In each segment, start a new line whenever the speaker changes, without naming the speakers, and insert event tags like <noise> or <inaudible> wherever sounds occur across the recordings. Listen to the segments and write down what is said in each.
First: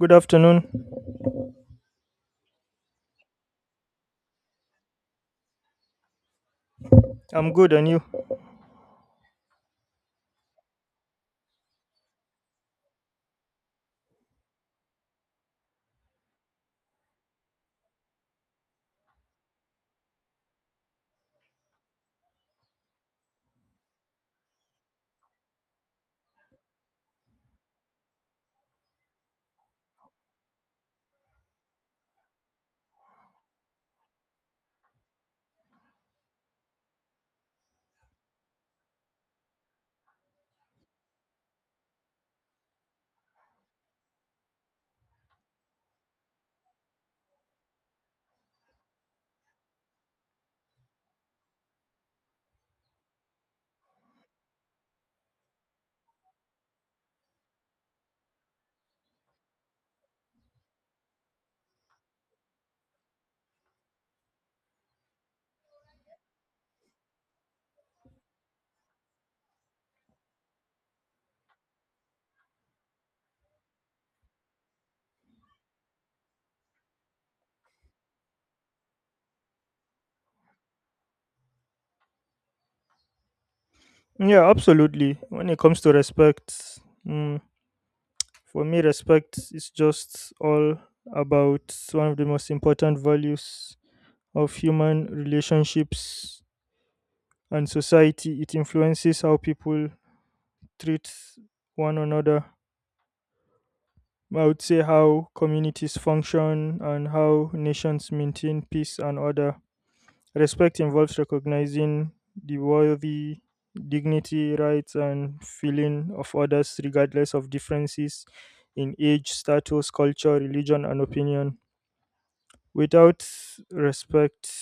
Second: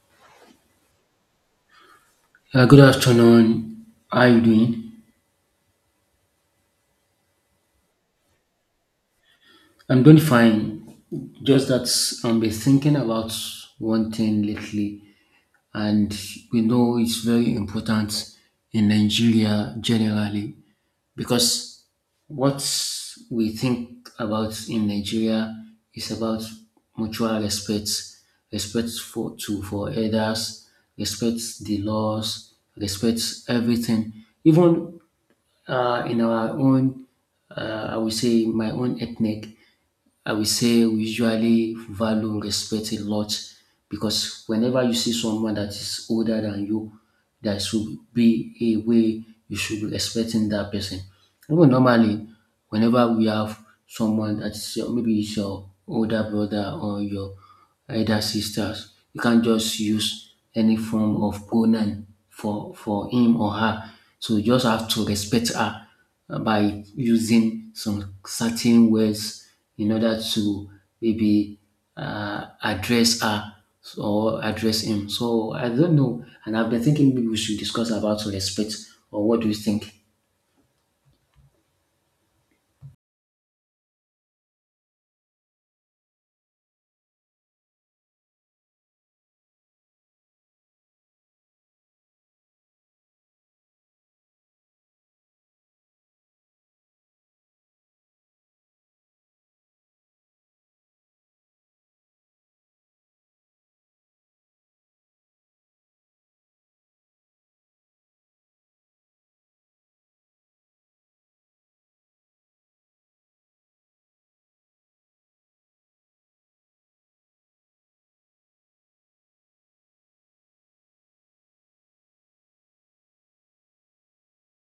Good afternoon.
Good afternoon. How are you doing?
I'm good, and you?
I'm doing fine. Just that I've been thinking about one thing lately, and we know it's very important in Nigeria generally because what we think about in Nigeria is about mutual respect, respect for elders, respect the laws, respect everything. Even in our own, I would say, in my own ethnic, I would say we usually value and respect a lot because whenever you see someone that is older than you, there should be a way you should be respecting that person. Even normally, whenever we have someone that's your, maybe it's your older brother or your elder sisters. You can't just use any form of pronoun for him or her. So you just have to respect her by using some certain words in order to maybe address her or address him. So I don't know, and I've been thinking maybe we should discuss about respect or what do you think?
Yeah, absolutely. When it comes to respect, mm, for me, respect is just all about one of the most important values of human relationships and society. It influences how people treat one another. I would say how communities function and how nations maintain peace and order. Respect involves recognizing the worthy, dignity, rights, and feeling of others, regardless of differences in age, status, culture, religion, and opinion. Without respect,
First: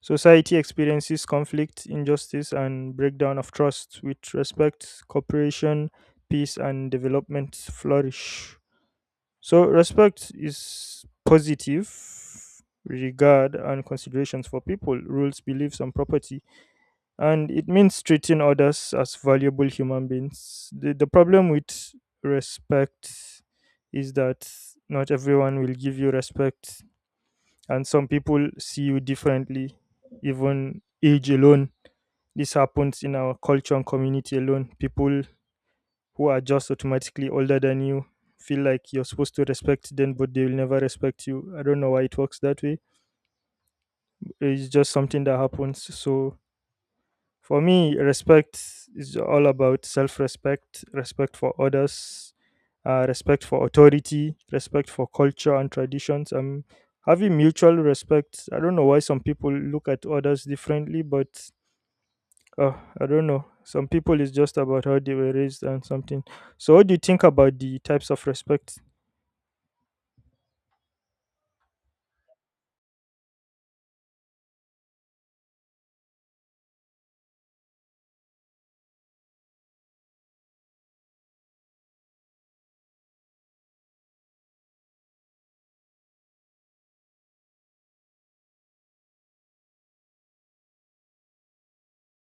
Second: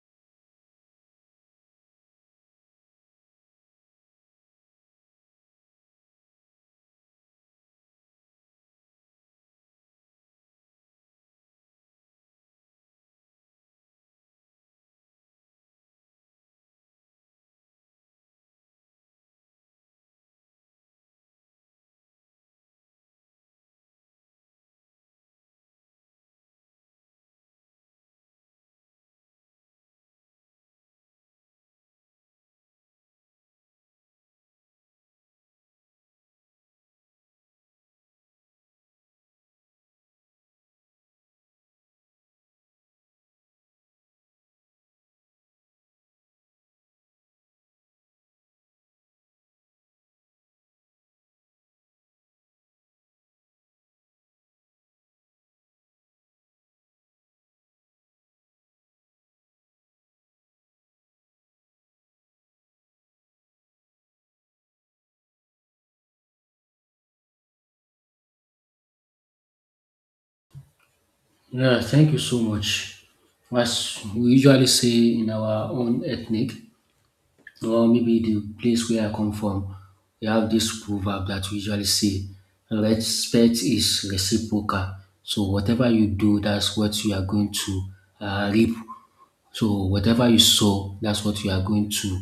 society experiences conflict, injustice, and breakdown of trust. With respect, cooperation, peace, and development flourish. So respect is positive regard and considerations for people, rules, beliefs, and property. And it means treating others as valuable human beings. The problem with respect is that not everyone will give you respect, and some people see you differently, even age alone. This happens in our culture and community alone. People who are just automatically older than you feel like you're supposed to respect them, but they will never respect you. I don't know why it works that way. It's just something that happens. So for me, respect is all about self-respect, respect for others, respect for authority, respect for culture and traditions, having mutual respect. I don't know why some people look at others differently, but oh, I don't know. Some people is just about how they were raised and something. So, what do you think about the types of respect?
Yeah, thank you so much. As we usually say in our own ethnic, or maybe the place where I come from, we have this proverb that we usually say, respect is reciprocal. So whatever you do, that's what you are going to reap. So whatever you sow, that's what you are going to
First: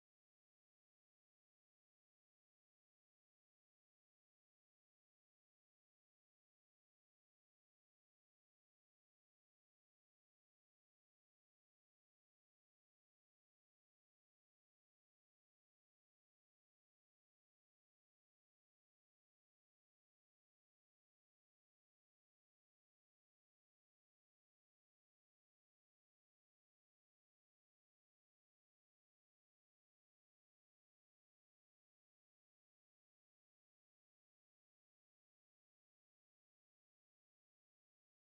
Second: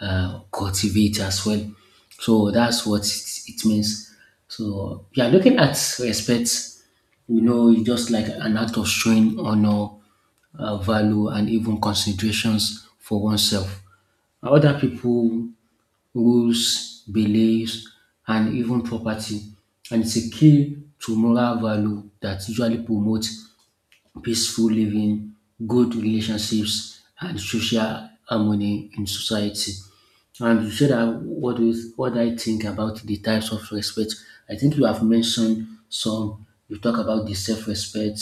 cultivate as well. So that's what it means. So we are looking at respect. You know, it's just like an act of showing honor, value, and even considerations for oneself. Other people, rules, beliefs, and even property. And it's a key to moral value that usually promotes peaceful living, good relationships, and social harmony in society. And you said that what do you, what I think about the types of respect? I think you have mentioned some. You talk about the self-respect,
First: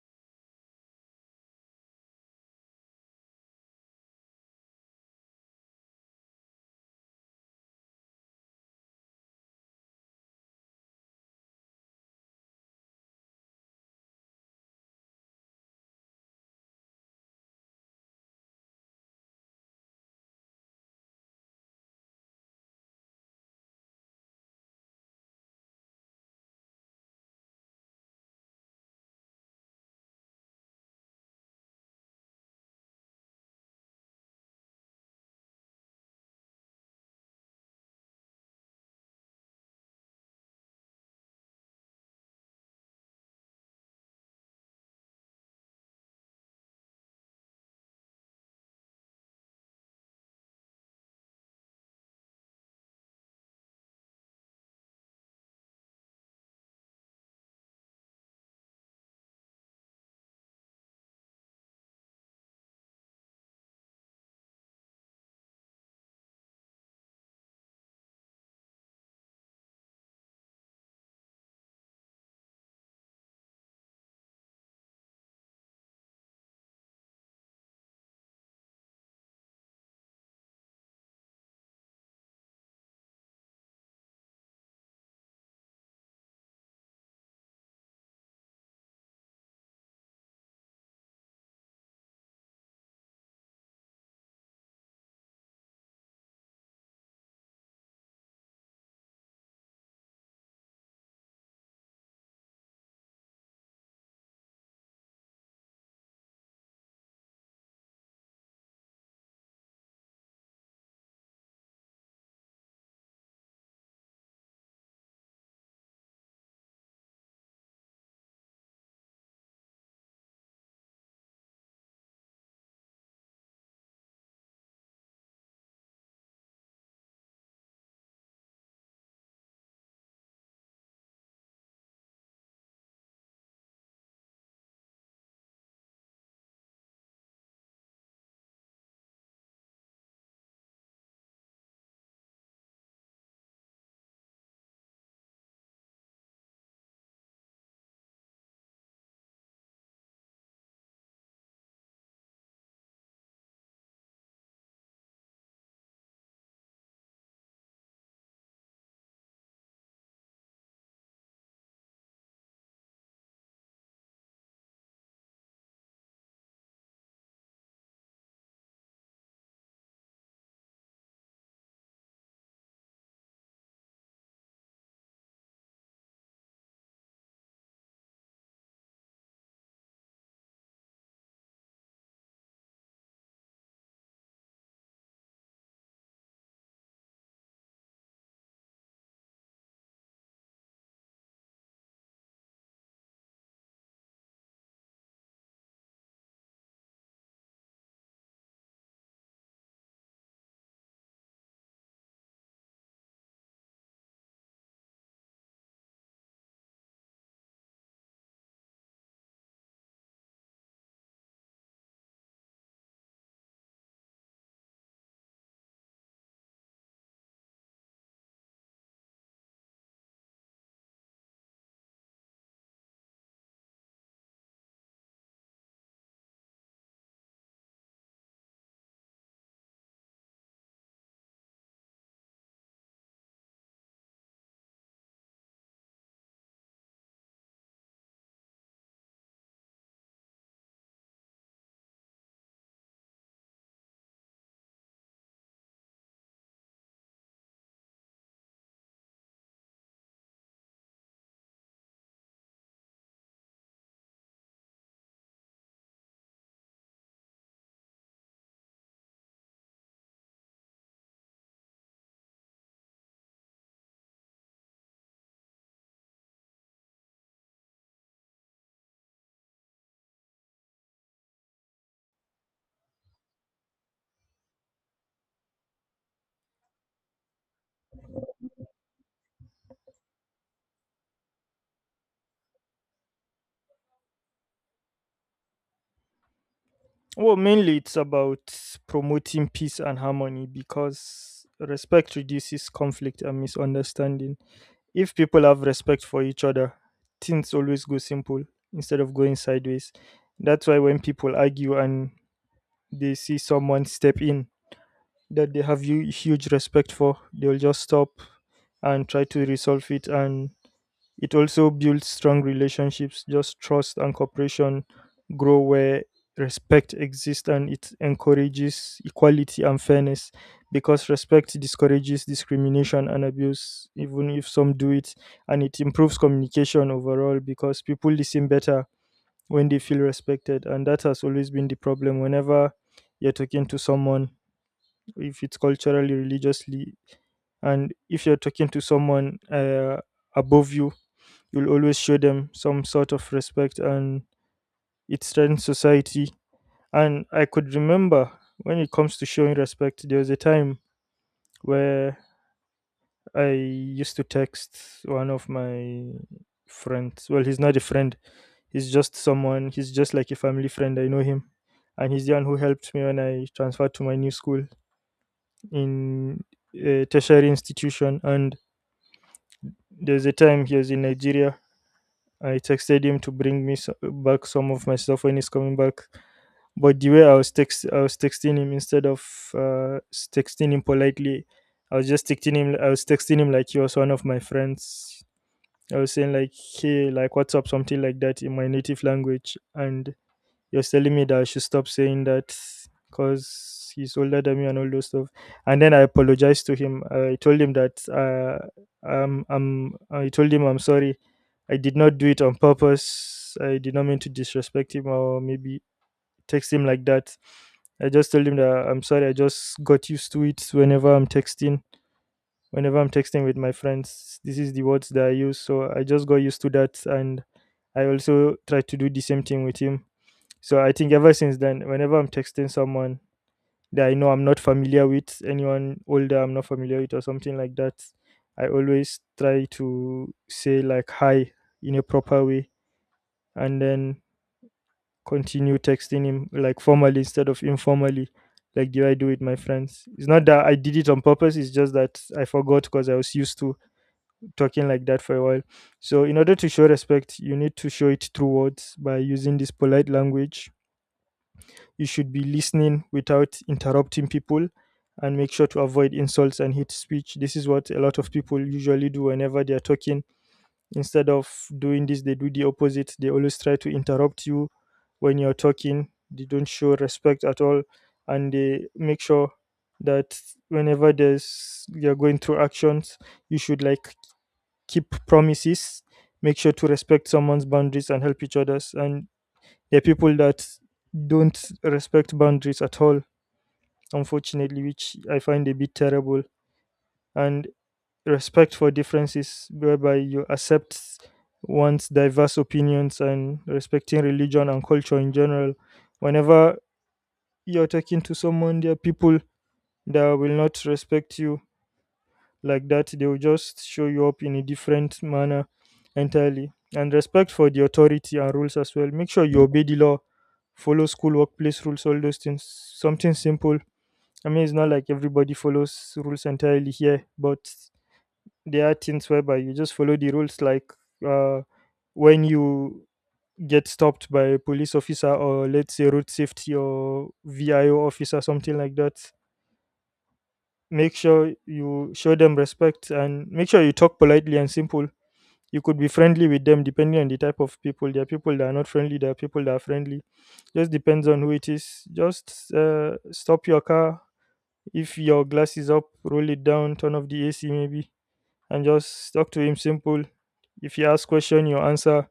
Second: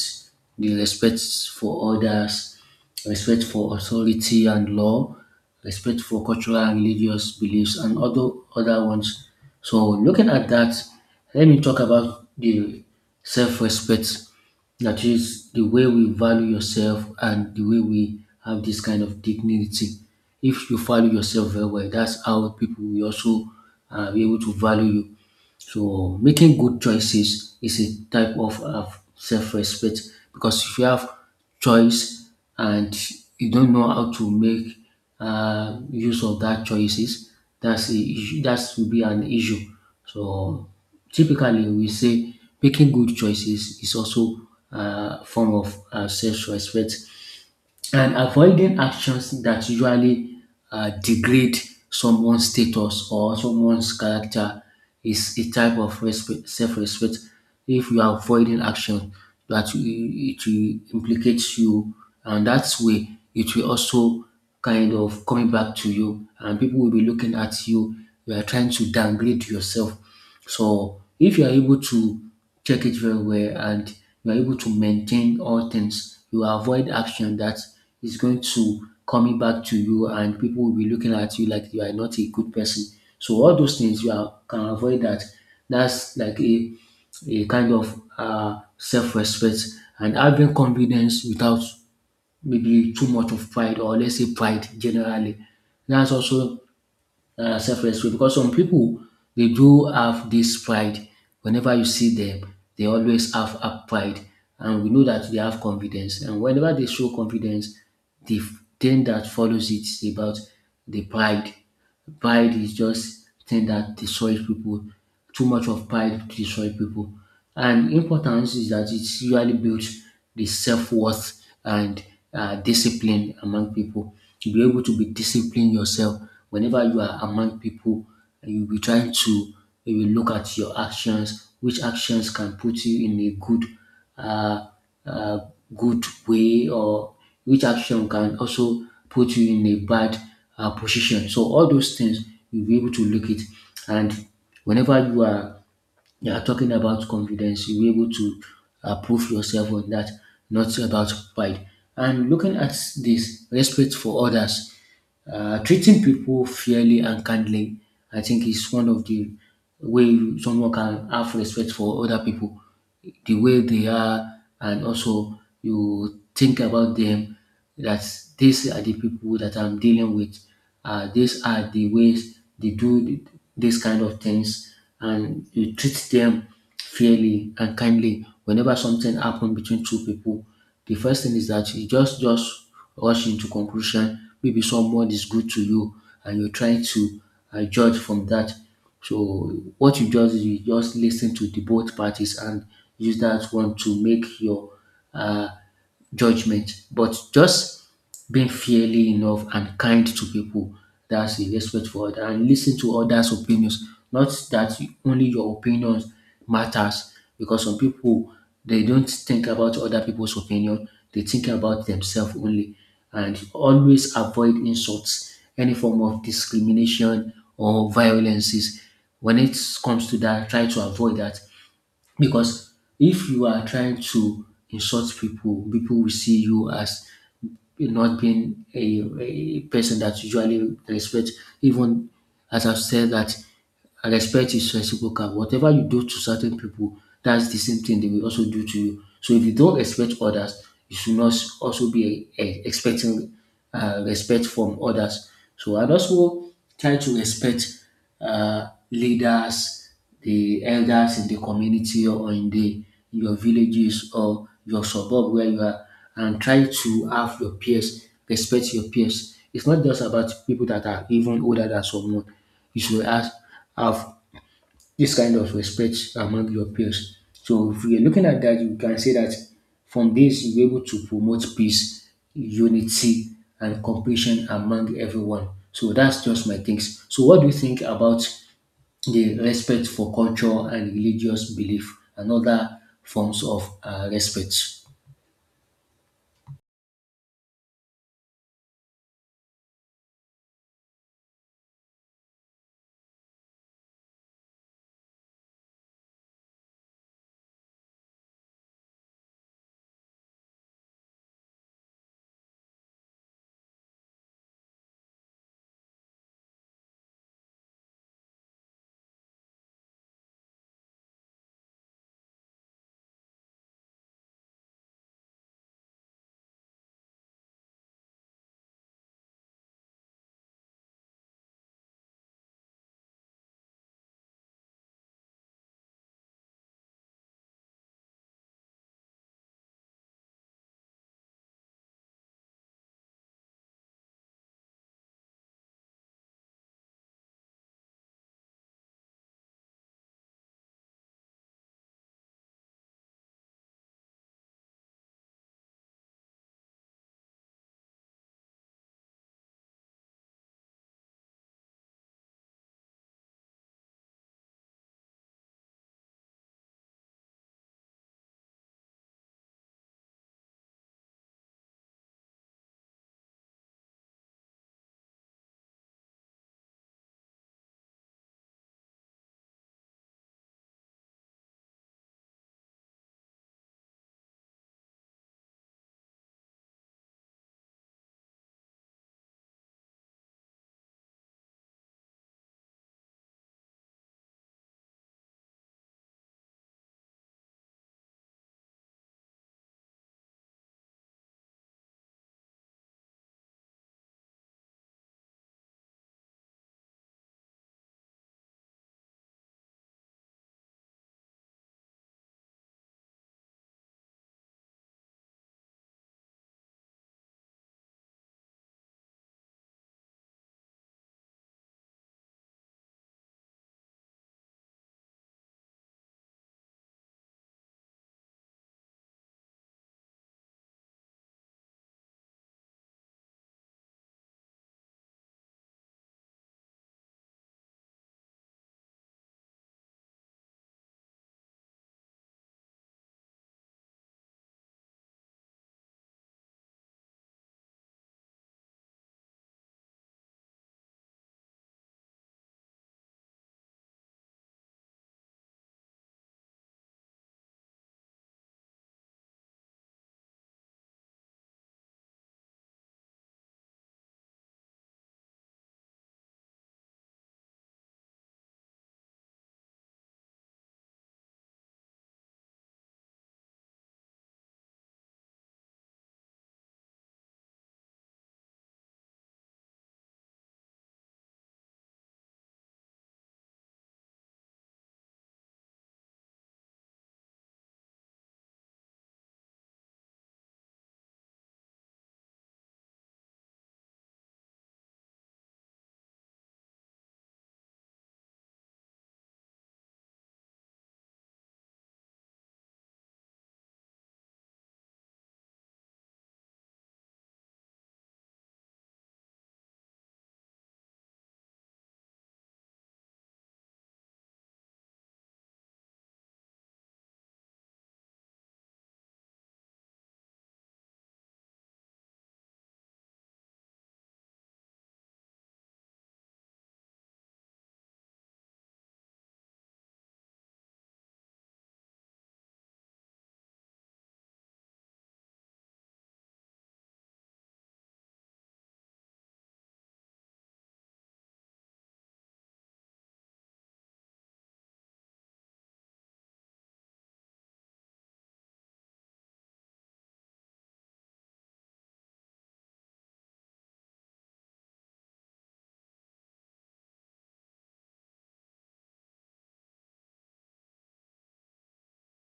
the respect for others, respect for authority and law, respect for cultural and religious beliefs, and other ones. So looking at that, let me talk about the self-respect. That is the way we value yourself and the way we have this kind of dignity. If you value yourself very well, that's how people will also be able to value you. So making good choices is a type of self-respect because if you have choice and you don't know how to make use of that choices, that's a issue, that will be an issue. So typically we say making good choices is also a form of self-respect, and avoiding actions that usually degrade someone's status or someone's character is a type of respect, self-respect. If you are avoiding action, that it will implicate you, and that way it will also kind of coming back to you, and people will be looking at you. You are trying to downgrade yourself, so if you are able to check it very well and you are able to maintain all things, you avoid action that is going to coming back to you and people will be looking at you like you are not a good person. So all those things you can avoid that. That's like a kind of self-respect, and having confidence without maybe too much of pride, or let's say pride generally. That's also self-respect because some people, they do have this pride. Whenever you see them, they always have a pride, and we know that they have confidence, and whenever they show confidence, the thing that follows it is about the pride. Pride is just thing that destroys people. Too much of pride destroys people. And importance is that it usually builds the self-worth and discipline among people. To be able to be disciplined yourself whenever you are among people, you'll be trying to, you will look at your actions, which actions can put you in a good uh, uh, good way, or which action can also put you in a bad position. So all those things you'll be able to look it. And whenever you are talking about confidence, you'll be able to prove yourself on that, not about pride. And looking at this respect for others. Treating people fairly and kindly, I think, is one of the way someone can have respect for other people, the way they are, and also you think about them that these are the people that I'm dealing with. These are the ways they do these kind of things, and you treat them fairly and kindly. Whenever something happens between two people, the first thing is that you just rush into conclusion. Maybe someone is good to you and you're trying to judge from that. So what you just listen to the both parties and use that one to make your uh, judgment, but just being fairly enough and kind to people. That's a respect for others, and listen to others' opinions. Not that only your opinions matters, because some people, they don't think about other people's opinion, they think about themselves only. And always avoid insults, any form of discrimination or violences. When it comes to that, try to avoid that, because if you are trying to insult people, people will see you as not being a person that usually respect. Even as I've said that, and respect is reciprocal. Whatever you do to certain people, that's the same thing they will also do to you. So if you don't respect others, you should not also be expecting respect from others. So and also try to respect leaders, the elders in the community or in the in your villages or your suburb where you are, and try to have your peers respect your peers. It's not just about people that are even older than someone. You should ask have this kind of respect among your peers. So if you're looking at that, you can say that from this you're able to promote peace, unity, and compassion among everyone. So that's just my things. So what do you think about the respect for culture and religious belief and other forms of respect?
Well, mainly it's about promoting peace and harmony because respect reduces conflict and misunderstanding. If people have respect for each other, things always go simple instead of going sideways. That's why when people argue and they see someone step in that they have you huge respect for, they'll just stop and try to resolve it. And it also builds strong relationships, just trust and cooperation grow where respect exists. And it encourages equality and fairness because respect discourages discrimination and abuse, even if some do it. And it improves communication overall because people listen better when they feel respected. And that has always been the problem. Whenever you're talking to someone, if it's culturally, religiously, and if you're talking to someone above you, you'll always show them some sort of respect, and it strengthens society. And I could remember, when it comes to showing respect, there was a time where I used to text one of my friends. Well, he's not a friend, he's just someone, he's just like a family friend. I know him. And he's the one who helped me when I transferred to my new school in a tertiary institution. And there's a time he was in Nigeria. I texted him to bring me back some of my stuff when he's coming back. But the way I was I was texting him instead of texting him politely. I was just texting him. I was texting him like he was one of my friends. I was saying like, "Hey, like, what's up?" Something like that in my native language, and he was telling me that I should stop saying that because he's older than me and all those stuff. And then I apologized to him. I told him that I told him I'm sorry. I did not do it on purpose. I did not mean to disrespect him, or maybe text him like that. I just told him that I'm sorry. I just got used to it. Whenever I'm texting with my friends, this is the words that I use. So I just got used to that, and I also tried to do the same thing with him. So I think ever since then, whenever I'm texting someone that I know I'm not familiar with, anyone older I'm not familiar with, or something like that, I always try to say like hi in a proper way, and then continue texting him like formally instead of informally, like do I do with my friends. It's not that I did it on purpose, it's just that I forgot because I was used to talking like that for a while. So, in order to show respect, you need to show it through words by using this polite language. You should be listening without interrupting people and make sure to avoid insults and hate speech. This is what a lot of people usually do whenever they are talking. Instead of doing this, they do the opposite. They always try to interrupt you when you're talking. They don't show respect at all, and they make sure that whenever there's you're going through actions, you should like keep promises. Make sure to respect someone's boundaries and help each other's. And there are people that don't respect boundaries at all, unfortunately, which I find a bit terrible. And respect for differences, whereby you accept one's diverse opinions and respecting religion and culture in general. Whenever you're talking to someone, there are people that will not respect you, like, that they will just show you up in a different manner entirely. And respect for the authority and rules as well. Make sure you obey the law, follow school workplace rules, all those things, something simple. I mean, it's not like everybody follows rules entirely here, but there are things whereby you just follow the rules, like uh, when you get stopped by a police officer or let's say road safety or VIO officer, something like that. Make sure you show them respect and make sure you talk politely and simple. You could be friendly with them depending on the type of people. There are people that are not friendly, there are people that are friendly. Just depends on who it is. Just stop your car. If your glass is up, roll it down, turn off the AC maybe, and just talk to him simple. If he asks question, you answer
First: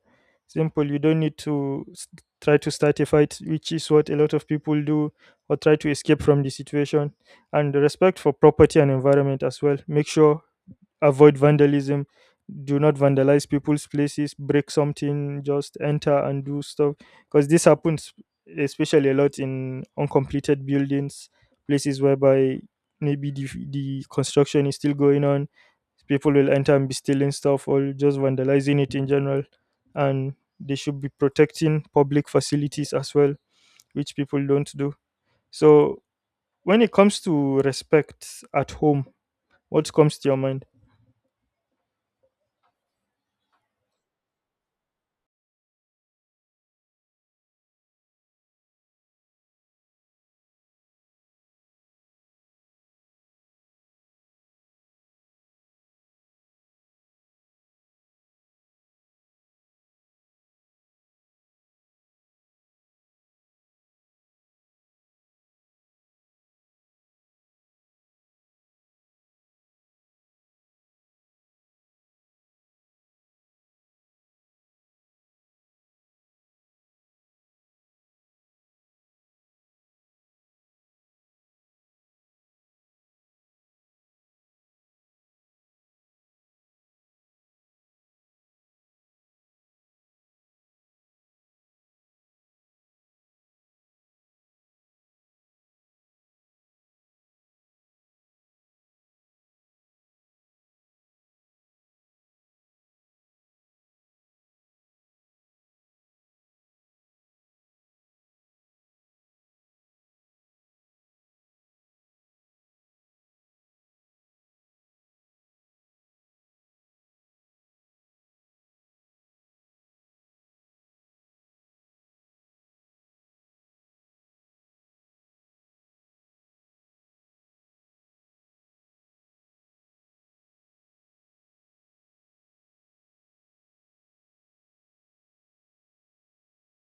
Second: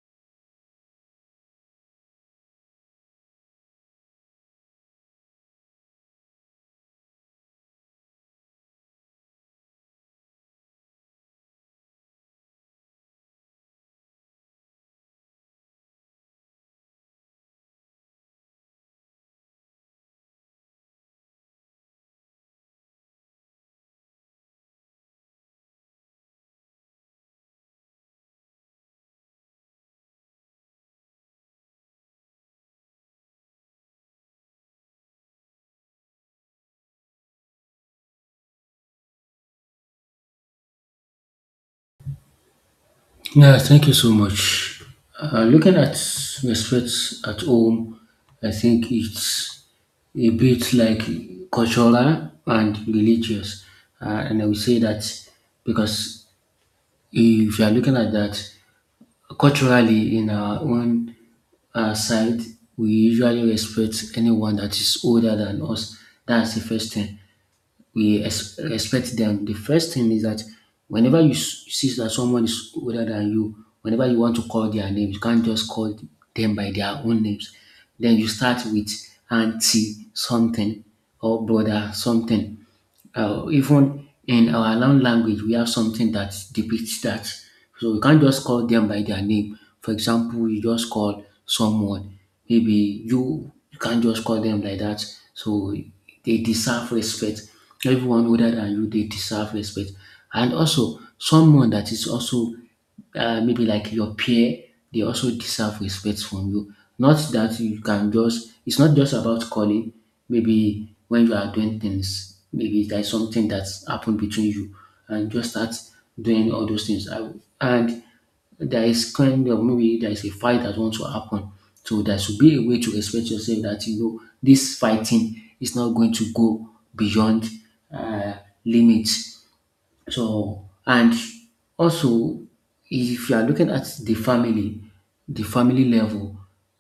simple. You don't need to try to start a fight, which is what a lot of people do, or try to escape from the situation. And respect for property and environment as well. Make sure avoid vandalism, do not vandalize people's places, break something, just enter and do stuff, because this happens especially a lot in uncompleted buildings, places whereby maybe the construction is still going on, people will enter and be stealing stuff or just vandalizing it in general. And they should be protecting public facilities as well, which people don't do. So when it comes to respect at home, what comes to your mind?
Yeah, thank you so much. Looking at respect at home, I think it's a bit like cultural and religious. And I would say that because if you are looking at that culturally in our own side, we usually respect anyone that is older than us. That's the first thing we expect them. The first thing is that whenever you see that someone is older than you, whenever you want to call their name, you can't just call them by their own names. Then you start with auntie something or brother something. Even in our own language, we have something that depicts that. So you can't just call them by their name. For example, you just call someone maybe, you can't just call them like that. So they deserve respect. Everyone older than you, they deserve respect. And also someone that is also maybe like your peer, they also deserve respect from you. Not that you can just, it's not just about calling. Maybe when you are doing things, maybe there's something that's happened between you and just start doing all those things. I, and there is kind of maybe there is a fight that wants to happen. So there should be a way to respect yourself, that you know this fighting is not going to go beyond uh, limits. So, and also, if you are looking at the family level,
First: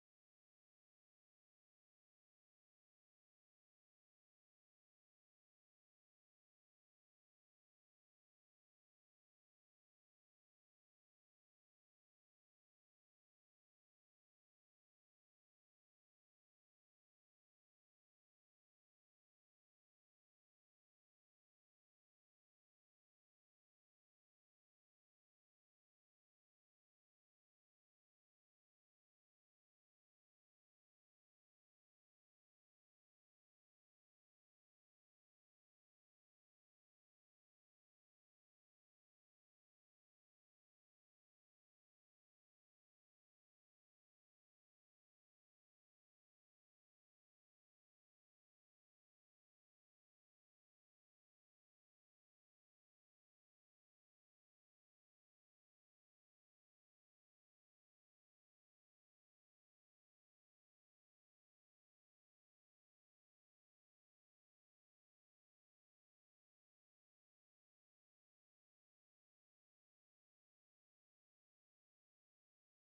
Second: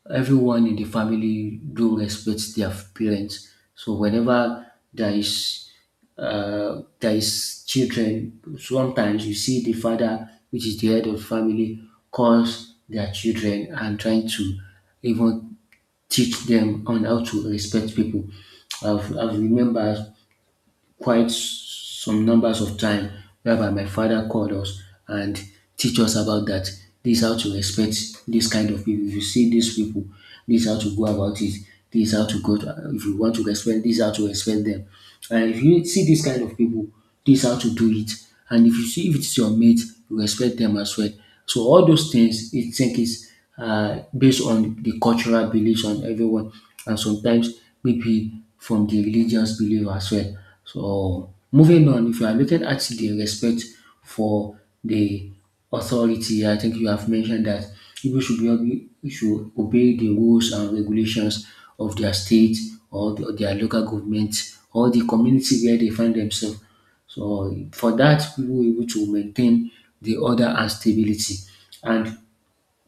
everyone in the family do respect their parents. So, whenever there is there is children, sometimes you see the father, which is the head of family, calls their children and trying to even teach them on how to respect people. I've remembered quite some numbers of time whereby my father called us and teach us about that. This is how to respect this kind of people. If you see these people, this is how to go about it. This is how to go. To, if you want to respect, this is how to respect them. And if you see this kind of people, this how to do it. And if you see if it's your mate, you respect them as well. So all those things, I think is based on the cultural beliefs on everyone, and sometimes maybe from the religious belief as well. So moving on, if you are looking at the respect for the authority, I think you have mentioned that people should should obey the rules and regulations of their state or their local government or the community where they find themselves. So, for that, people will be able to maintain the order and stability. And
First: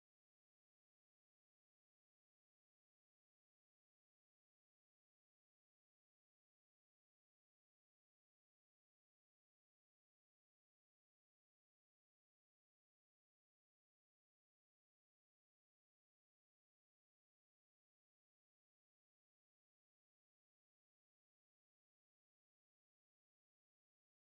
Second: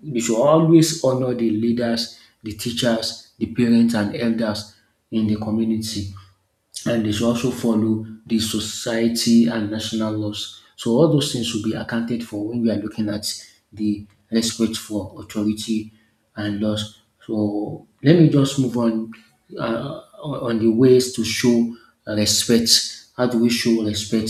we should always honor the leaders, the teachers, the parents, and elders in the community, and they should also follow the society and national laws. So all those things should be accounted for when we are looking at the respect for authority and laws. So let me just move on the ways to show respect. How do we show respect?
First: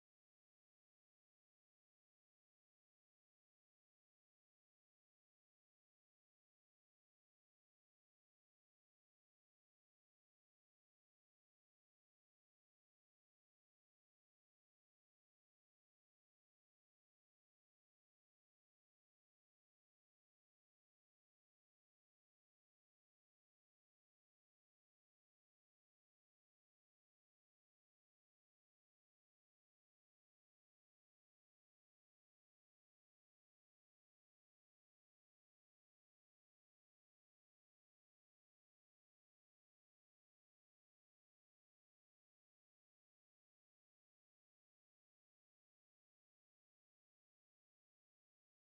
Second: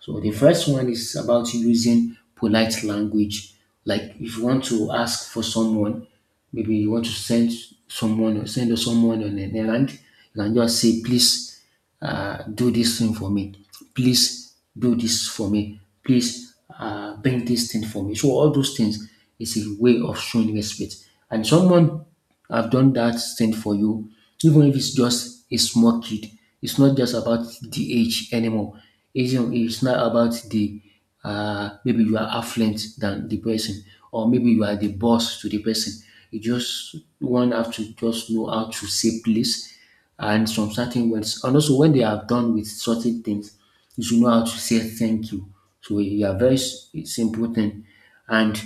So the first one is about using polite language. Like if you want to ask for someone, maybe you want to send someone or send someone on an errand, you can just say please do this thing for me. Please do this for me. Please bring this thing for me. So all those things is a way of showing respect. And someone have done that thing for you, even if it's just a small kid. It's not just about the age anymore. It's not about the maybe you are affluent than the person, or maybe you are the boss to the person. You just one have to just know how to say please and some certain words. And also, when they are done with certain things, you should know how to say thank you. So you are it's important. And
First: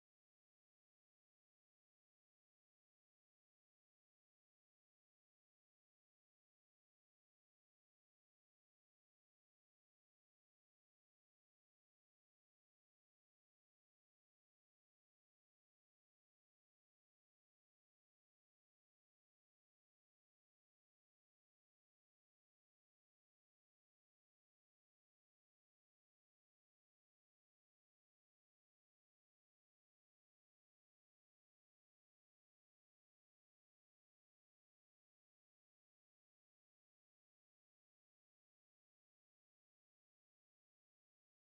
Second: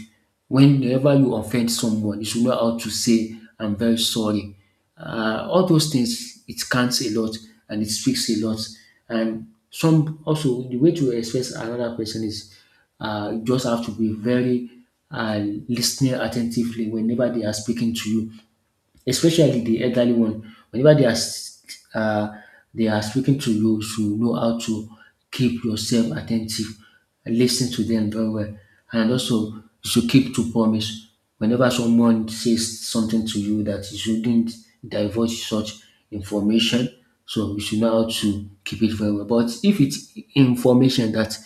whenever you offend someone, you should know how to say I'm very sorry. All those things it counts a lot and it speaks a lot. And some also the way to express another person is you just have to be very uh, listening attentively whenever they are speaking to you, especially the elderly one. Whenever uh, they are speaking to you, you should know how to keep yourself attentive and lis to them very well. And also, you should keep to promise. Whenever someone says something to you that you shouldn't divulge such information, so you should know how to keep it very well. But if it's information that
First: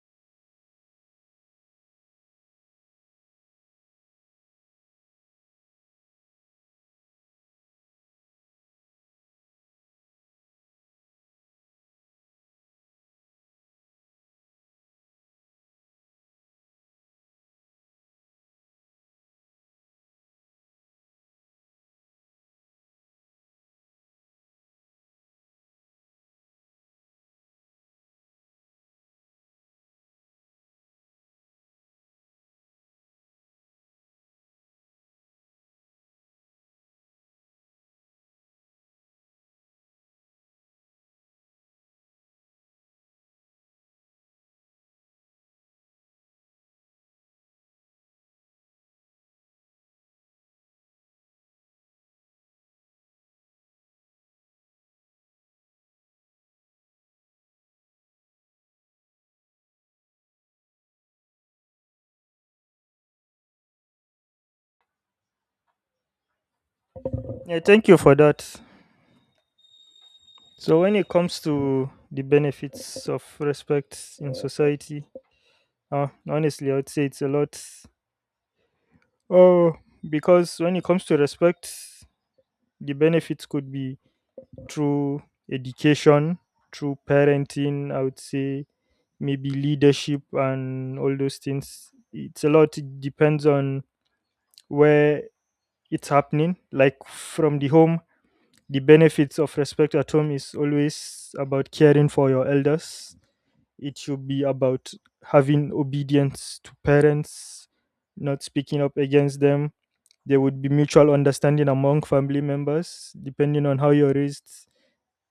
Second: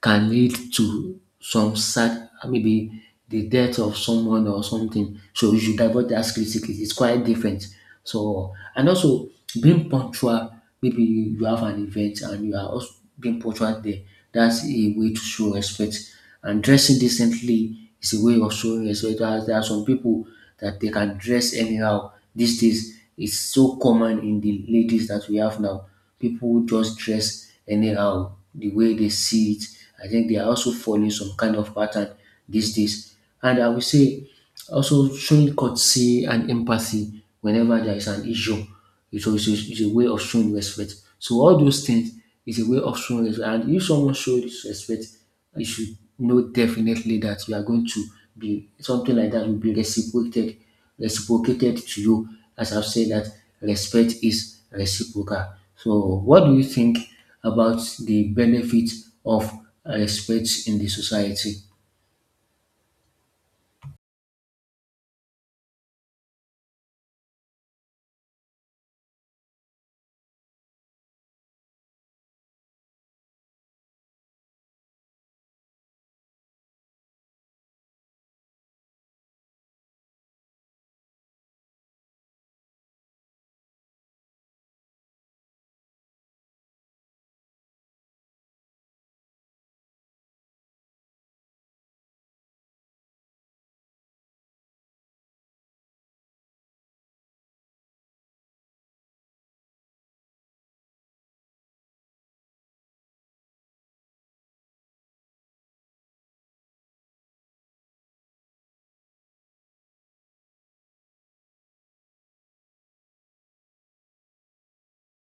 can lead to some sad maybe the death of someone or something. So you should avoid that critically. It's quite different. So and also being punctual. Maybe you have an event and you are also being punctual there. That's a way to show respect. And dressing decently is a way of showing respect. There are some people that they can dress anyhow these days. It's so common in the ladies that we have now. People just dress anyhow the way they see it. I think they are also following some kind of pattern these days. And I will say also showing courtesy and empathy whenever there is an issue. It's, also, it's a way of showing respect. So all those things is a way of showing respect. And if someone shows respect, you should know definitely that you are going to be something like that will be reciprocated to you. As I've said that respect is reciprocal. So what do you think about the benefit of respect in the society?
Yeah, thank you for that. So, when it comes to the benefits of respect in society, honestly, I would say it's a lot. Oh, because when it comes to respect, the benefits could be through education, through parenting, I would say maybe leadership and all those things. It's a lot, it depends on where it's happening. Like from the home, the benefits of respect at home is always about caring for your elders. It should be about having obedience to parents, not speaking up against them. There would be mutual understanding among family members, depending on how you're raised.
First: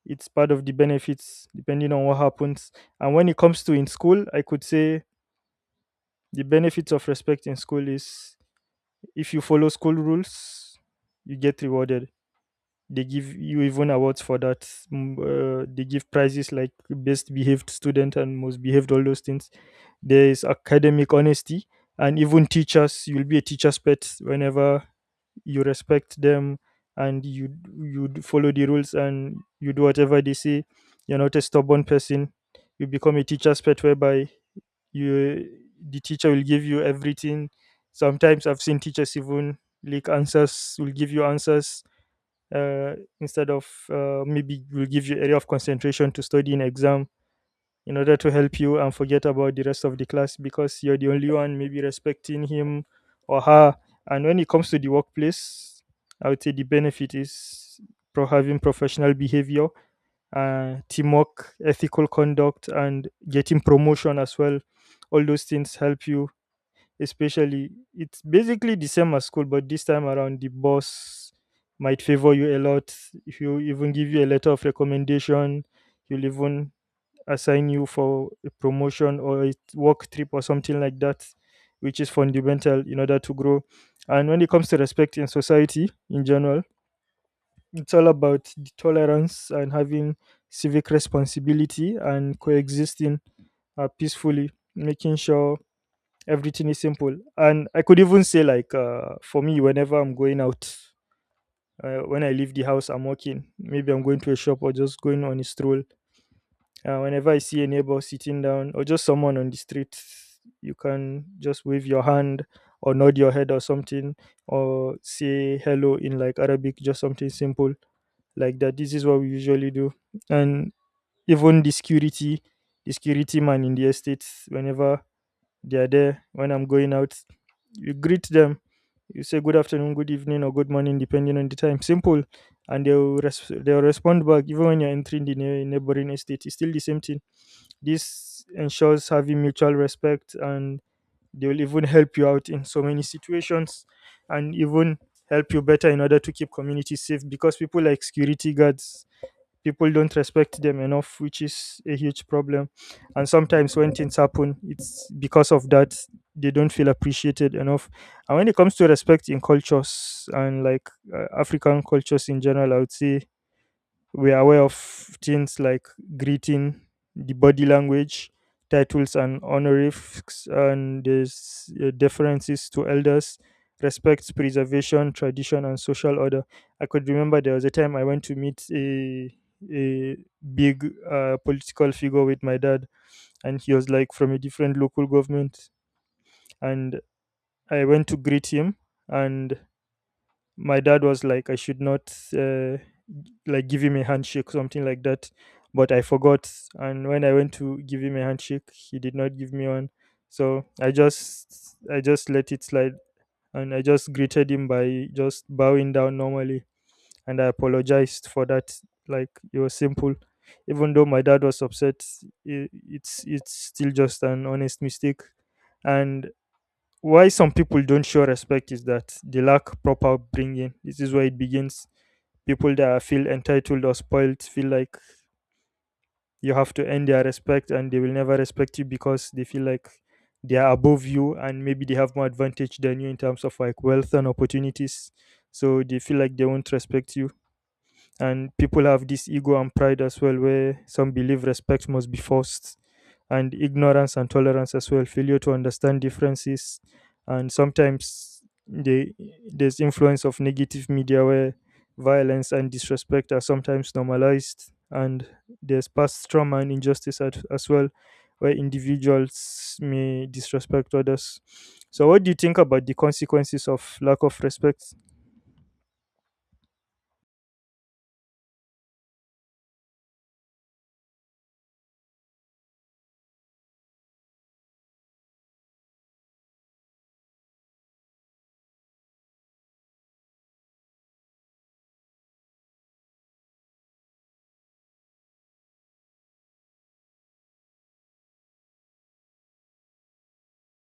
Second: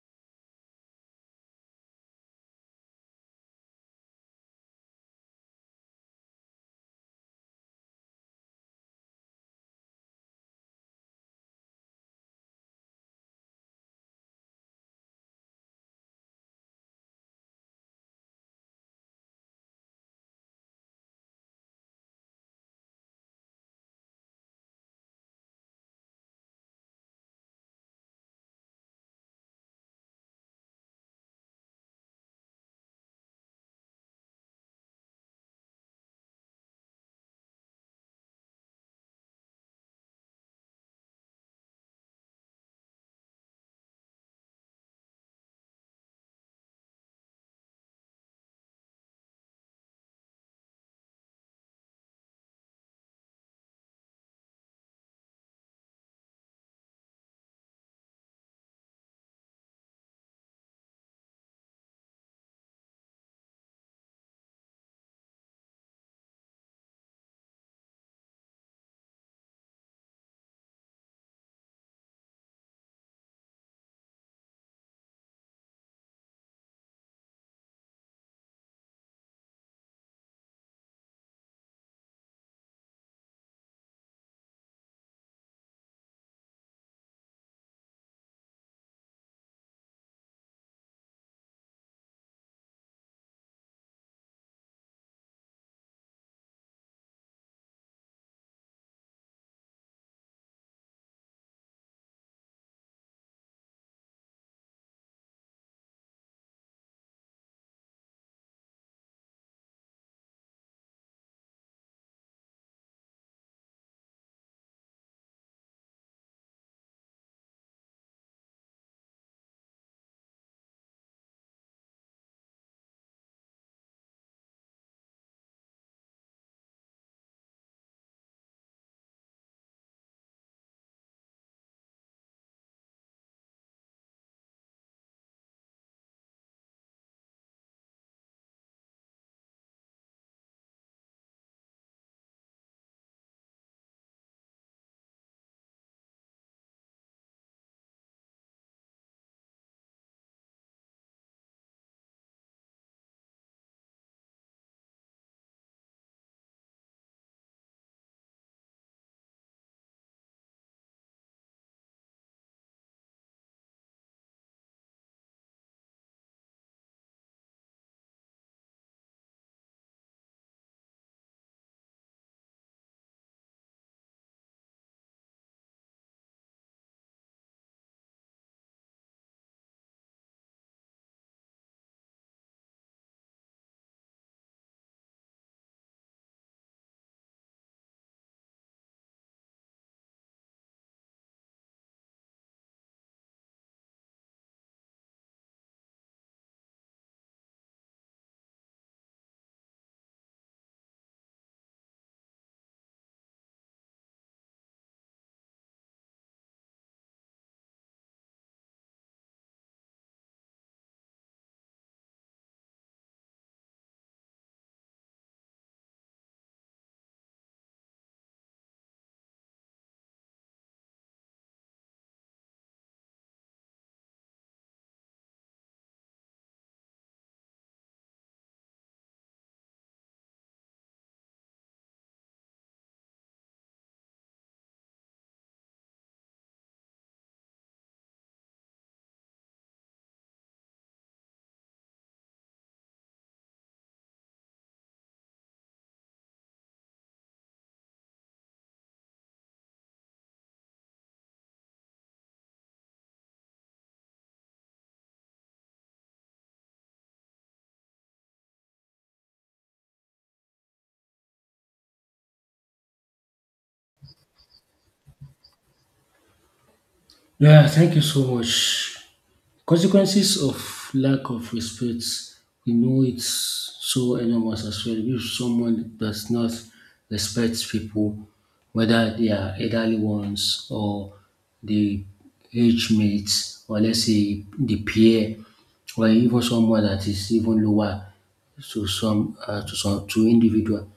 It's part of the benefits depending on what happens. And when it comes to in school, I could say the benefits of respect in school is if you follow school rules, you get rewarded. They give you even awards for that. Mm, they give prizes like best behaved student and most behaved, all those things. There is academic honesty, and even teachers, you'll be a teacher's pet whenever you respect them, and you follow the rules and you do whatever they say. You're not a stubborn person, you become a teacher's pet whereby you, the teacher will give you everything. Sometimes I've seen teachers even leak answers, will give you answers, uh, instead of maybe will give you area of concentration to study in exam in order to help you and forget about the rest of the class because you're the only one maybe respecting him or her. And when it comes to the workplace, I would say the benefit is pro having professional behavior, teamwork, ethical conduct, and getting promotion as well. All those things help you, especially it's basically the same as school, but this time around the boss might favor you a lot. If you even give you a letter of recommendation, you'll even assign you for a promotion or a work trip or something like that, which is fundamental in order to grow. And when it comes to respect in society in general, it's all about the tolerance and having civic responsibility and coexisting peacefully, making sure everything is simple. And I could even say, like, for me, whenever I'm going out, when I leave the house, I'm walking. Maybe I'm going to a shop or just going on a stroll. Whenever I see a neighbor sitting down or just someone on the street, you can just wave your hand or nod your head or something or say hello in like Arabic, just something simple like that. This is what we usually do. And even the security man in the estates, whenever they are there, when I'm going out, you greet them. You say good afternoon, good evening, or good morning, depending on the time. Simple, and they'll respond back. Even when you're entering the neighboring estate, it's still the same thing. This ensures having mutual respect, and they will even help you out in so many situations and even help you better in order to keep communities safe, because people like security guards, people don't respect them enough, which is a huge problem. And sometimes when things happen, it's because of that. They don't feel appreciated enough. And when it comes to respect in cultures and like African cultures in general, I would say we are aware of things like greeting, the body language, titles and honorifics, and there's deferences to elders, respect, preservation, tradition, and social order. I could remember there was a time I went to meet a big political figure with my dad, and he was like from a different local government, and I went to greet him, and my dad was like, I should not. Like give him a handshake, something like that. But I forgot, and when I went to give him a handshake, he did not give me one. So I just let it slide, and I just greeted him by just bowing down normally, and I apologized for that. Like it was simple, even though my dad was upset. I it's still just an honest mistake. And why some people don't show respect is that they lack proper upbringing. This is where it begins. People that feel entitled or spoiled feel like you have to earn their respect, and they will never respect you because they feel like they are above you, and maybe they have more advantage than you in terms of like wealth and opportunities, so they feel like they won't respect you. And people have this ego and pride as well, where some believe respect must be forced. And ignorance and tolerance as well, failure to understand differences. And sometimes they, there's influence of negative media where violence and disrespect are sometimes normalized, and there's past trauma and injustice at, as well, where individuals may disrespect others. So what do you think about the consequences of lack of respect?
Yeah, thank you so much. Consequences of lack of respect, we know it's so enormous as well. If someone does not respect people, whether they are elderly ones or the age mates, or let's say the peer, or even someone that is even lower to some to some to individual,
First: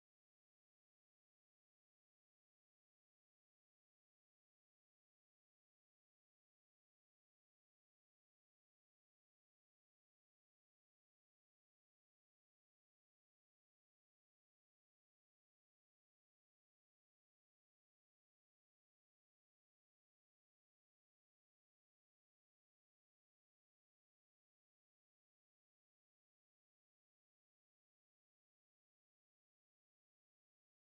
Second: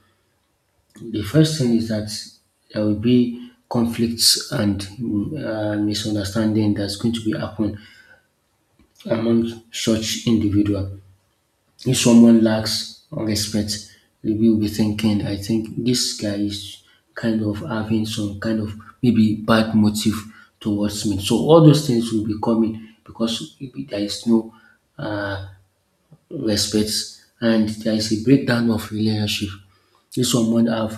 the first thing is that there will be conflicts and misunderstanding that's going to be happen among such individual. If someone lacks respect, we will be thinking, I think this guy is kind of having some kind of maybe bad motive towards me. So all those things will be coming because maybe there is no uh, respects and there is a breakdown of relationship. If someone have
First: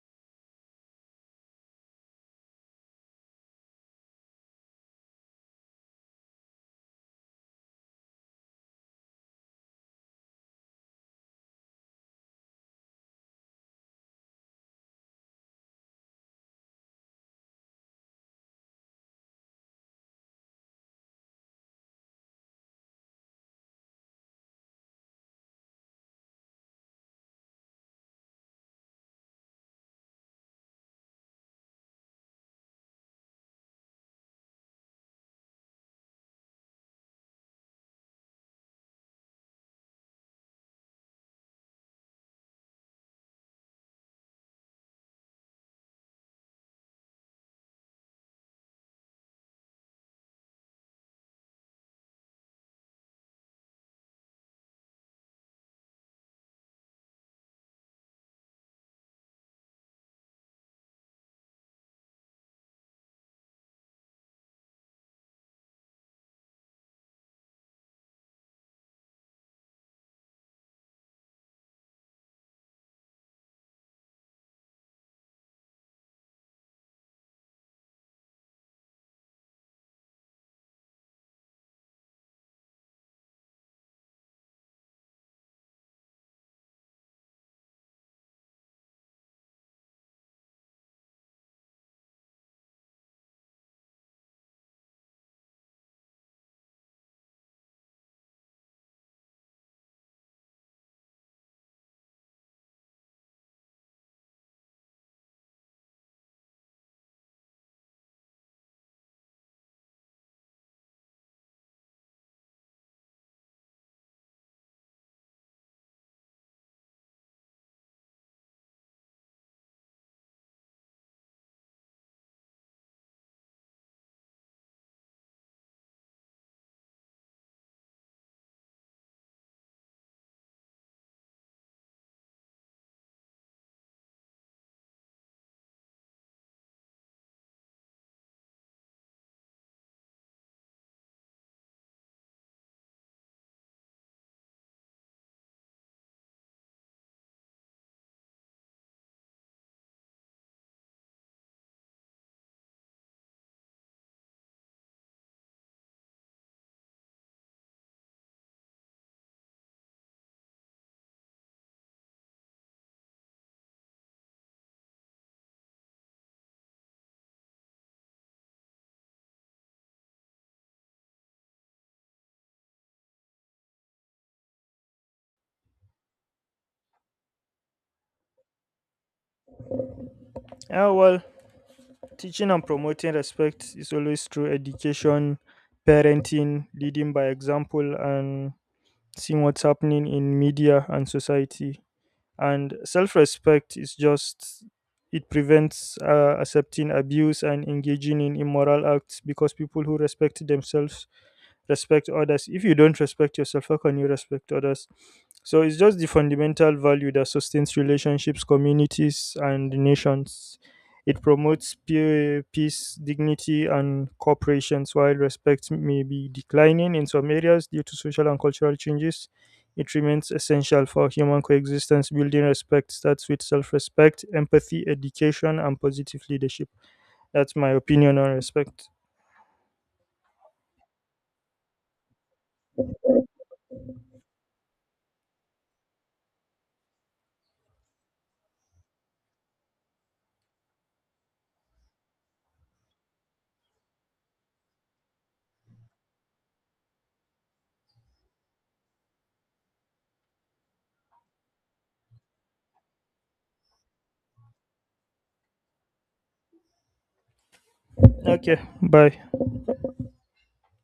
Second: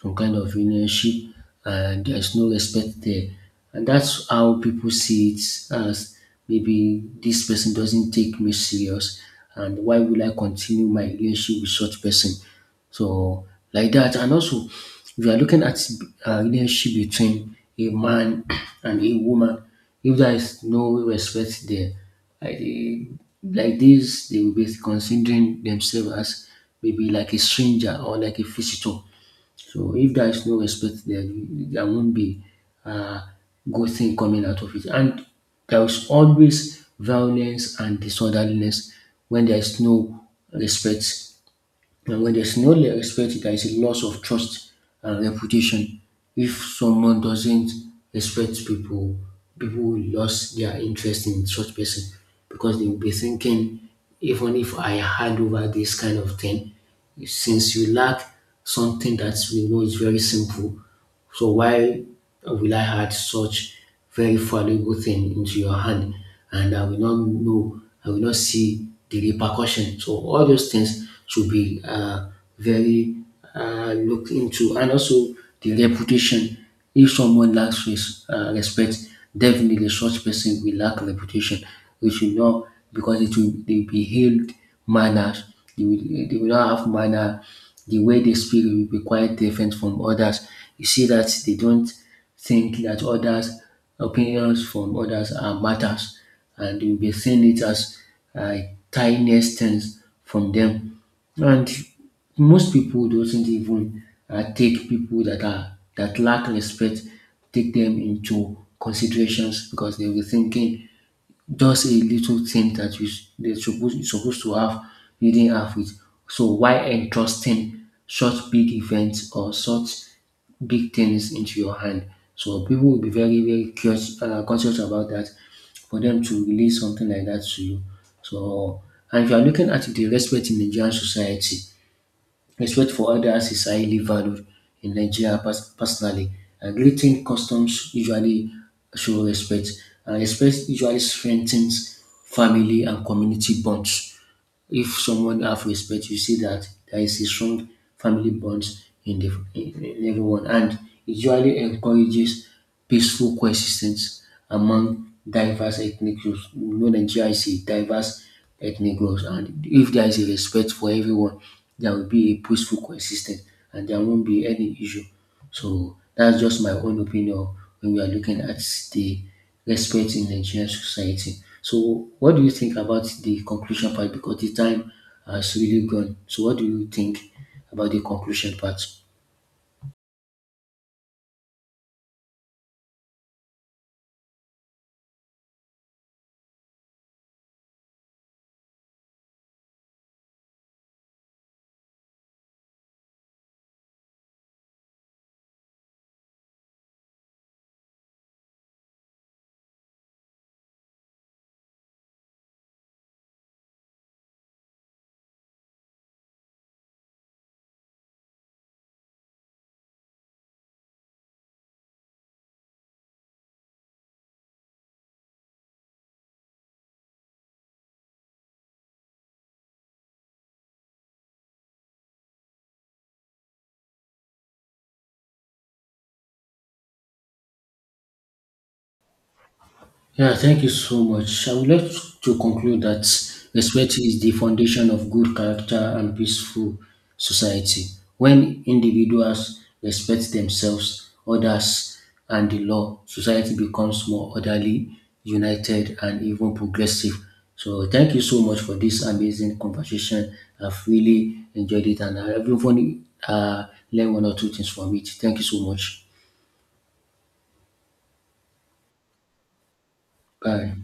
some kind of relationship and there is no respect there, and that's how people see it as maybe this person doesn't take me serious, and why will I continue my relationship with such person? So like that, and also if you are looking at a relationship between a man <clears throat> and a woman, if there is no respect there, like, this, they will be considering themselves as maybe like a stranger or like a visitor. So if there is no respect there, there won't be uh, good thing coming out of it. And there is always violence and disorderliness when there is no respect. And when there's no le- respect, there is a loss of trust and reputation. If someone doesn't respect people, people will lose their interest in such person because they will be thinking, even if I hand over this kind of thing, since you lack something that we know is very simple, so why will I add such very valuable thing into your hand and I will not see the repercussion. So all those things should be very looked into and also the reputation. If someone respect, definitely, such person will lack reputation. They should not because it will they will be hailed manners. They will not have manner. The way they speak will be quite different from others. You see that they don't think that others opinions from others are matters, and you'll be seeing it as uh, tiniest things from them. And most people doesn't even take people that are that lack respect, take them into considerations because they'll be thinking just a little thing that you're supposed to have, you didn't have it. So why entrusting such big events or such big things into your hand? So people will be very curious, conscious about that for them to release something like that to you. So and if you are looking at the respect in Nigerian society, respect for others is highly valued in personally. And greeting customs usually show respect, and respect usually strengthens family and community bonds. If someone have respect, you see that there is a strong family bond in in everyone, and it usually encourages peaceful coexistence among diverse ethnic groups. You know, Nigeria is a diverse ethnic groups, and if there is a respect for everyone, there will be a peaceful coexistence, and there won't be any issue. So that's just my own opinion when we are looking at the respect in Nigerian society. So what do you think about the conclusion part? Because the time has really gone. So what do you think about the conclusion part?
Yeah, well, teaching and promoting respect is always through education, parenting, leading by example, and seeing what's happening in media and society. And self respect is just, it prevents accepting abuse and engaging in immoral acts, because people who respect themselves respect others. If you don't respect yourself, how can you respect others? So it's just the fundamental value that sustains relationships, communities, and nations. It promotes peace, dignity, and cooperations, while respect may be declining in some areas due to social and cultural changes. It remains essential for human coexistence. Building respect starts with self respect, empathy, education, and positive leadership. That's my opinion on respect.
Yeah, thank you so much. I would like to conclude that respect is the foundation of good character and peaceful society. When individuals respect themselves, others, and the law, society becomes more orderly, united, and even progressive. So, thank you so much for this amazing conversation. I've really enjoyed it, and everyone learned one or two things from it. Thank you so much.
Okay, bye.
Bye.